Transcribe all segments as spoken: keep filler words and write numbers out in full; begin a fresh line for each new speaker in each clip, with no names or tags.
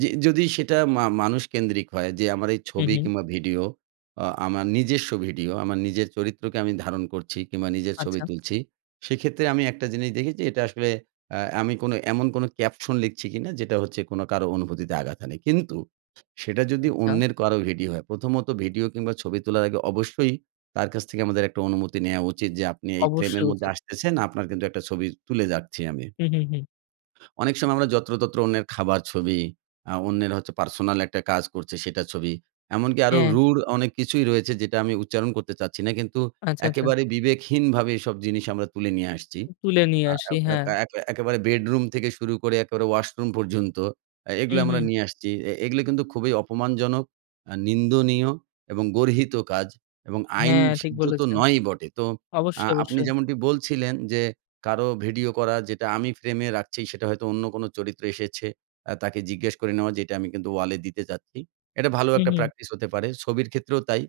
জি, যদি সেটা মা মানুষ কেন্দ্রিক হয় যে আমার এই
হুম,
ছবি
হুম।
কিংবা ভিডিও আ আমার নিজস্ব ভিডিও আমার নিজের চরিত্রকে আমি ধারণ করছি কিংবা নিজের ছবি
আচ্ছা।
তুলছি সেক্ষেত্রে আমি একটা জিনিস দেখেছি এটা আসলে আ আমি কোনো এমন কোনো caption লিখছি কিনা যেটা হচ্ছে কোনো কারো অনুভূতিতে আঘাত হানে। কিন্তু সেটা যদি
আচ্ছা।
অন্যের কারো ভিডিও হয় প্রথমত ভিডিও কিংবা ছবি তোলার আগে অবশ্যই তার কাছ থেকে আমাদের একটা অনুমতি নেয়া উচিত, যে আপনি এই ফ্রেমের
অবশ্যই
মধ্যে
উচিত।
আসতেছেন আপনার কিন্তু একটা ছবি তুলে যাচ্ছি আমি।
হুম, হুম, হুম।
অনেক সময় আমরা যত্রতত্র অন্যের খাবার ছবি, আ অন্যের হচ্ছে পার্সোনাল একটা কাজ করছে সেটা ছবি। এমনকি আরও
হ্যাঁ।
রুড় অনেক কিছুই রয়েছে যেটা আমি উচ্চারণ করতে চাচ্ছি না। কিন্তু
আচ্ছা, আচ্ছা।
একেবারে বিবেকহীনভাবে এসব জিনিস আমরা তুলে নিয়ে আসছি।
তুলে নিয়ে
আ
আসি,
আ
হ্যাঁ।
ক্যাকা একে একেবারে বেডরুম থেকে শুরু করে একেবারে ওয়াশরুম পর্যন্ত আ এগুলা
হুম,
আমরা
হুম।
নিয়ে আসছি। অ্যা এগুলো কিন্তু খুবই অপমানজনক, আ নিন্দনীয় এবং গর্হিত কাজ এবং আইন
হ্যাঁ, ঠিক
সিদ্ধ তো
বলেছেন,
নয়ই বটে। তো আ
অবশ্যই,
আপনি
অবশ্যই।
যেমনটি বলছিলেন, যে কারো ভিডিও করা যেটা আমি ফ্রেমে রাখছি সেটা হয়তো অন্য কোন চরিত্র এসেছে আ তাকে জিজ্ঞেস করে নেওয়া যে "এটা আমি কিন্তু ওয়ালে দিতে চাচ্ছি," এটা ভালো একটা
উহু।
প্র্যাকটিস হতে পারে ছবির ক্ষেত্রেও তাই।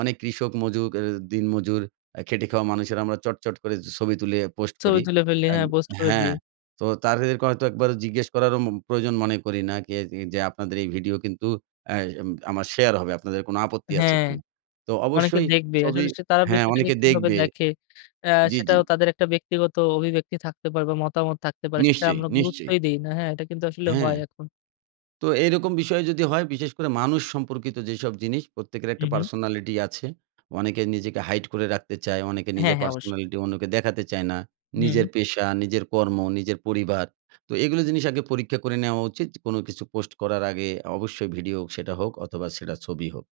অনেক কৃষক মজুক অ্যা দিন মজুর আ খেটে খাওয়া মানুষেরা আমরা চট, চট করে ছবি তুলে পোস্ট
ছবি
করি।
তুলে ফেলি
অ্যান
হ্যাঁ, পোস্ট করে
হ্যাঁ,
দিই।
তো তাদেরকে হয়তো একবারও জিজ্ঞেস করারও মু প্রয়োজন মনে করি না। কে যে, যে আপনাদের এই ভিডিও কিন্তু আ অ্যাম আমার শেয়ার হবে, আপনাদের কোন আপত্তি আছে
হ্যাঁ,
কিনা? তো
অনেকে
অবশ্যই
দেখবে
ছবি
আসলে সে তারা
হ্যাঁ
বিষয়টাকে
অনেকে
কিভাবে
দেখবে
দেখে আ
জি, জি।
সেটাও তাদের একটা ব্যক্তিগত অভিব্যক্তি থাকতে পারবে মতামত থাকতে পারে, সেটা
নিশ্চয়ই,
আমরা
নিশ্চয়ই।
গুরুত্বই দেই না, হ্যাঁ এটা কিন্তু আসলে
হ্যাঁ,
হয় এখন।
তো এরকম বিষয় যদি হয় বিশেষ করে মানুষ সম্পর্কিত যেসব জিনিস প্রত্যেকের একটা
হুম, হুম।
personality আছে। অনেকে নিজেকে hide করে রাখতে চায় অনেকে
হ্যাঁ,
নিজের
হ্যাঁ, অবশ্যই।
personality অন্যকে দেখাতে চায় না
হুম।
নিজের পেশা, নিজের কর্ম, নিজের পরিবার। তো এগুলো জিনিস আগে পরীক্ষা করে নেওয়া উচিত। কোন কিছু পোস্ট করার আগে অবশ্যই ভিডিও হোক ছেটা হোক অথবা সেটা ছবি হোক।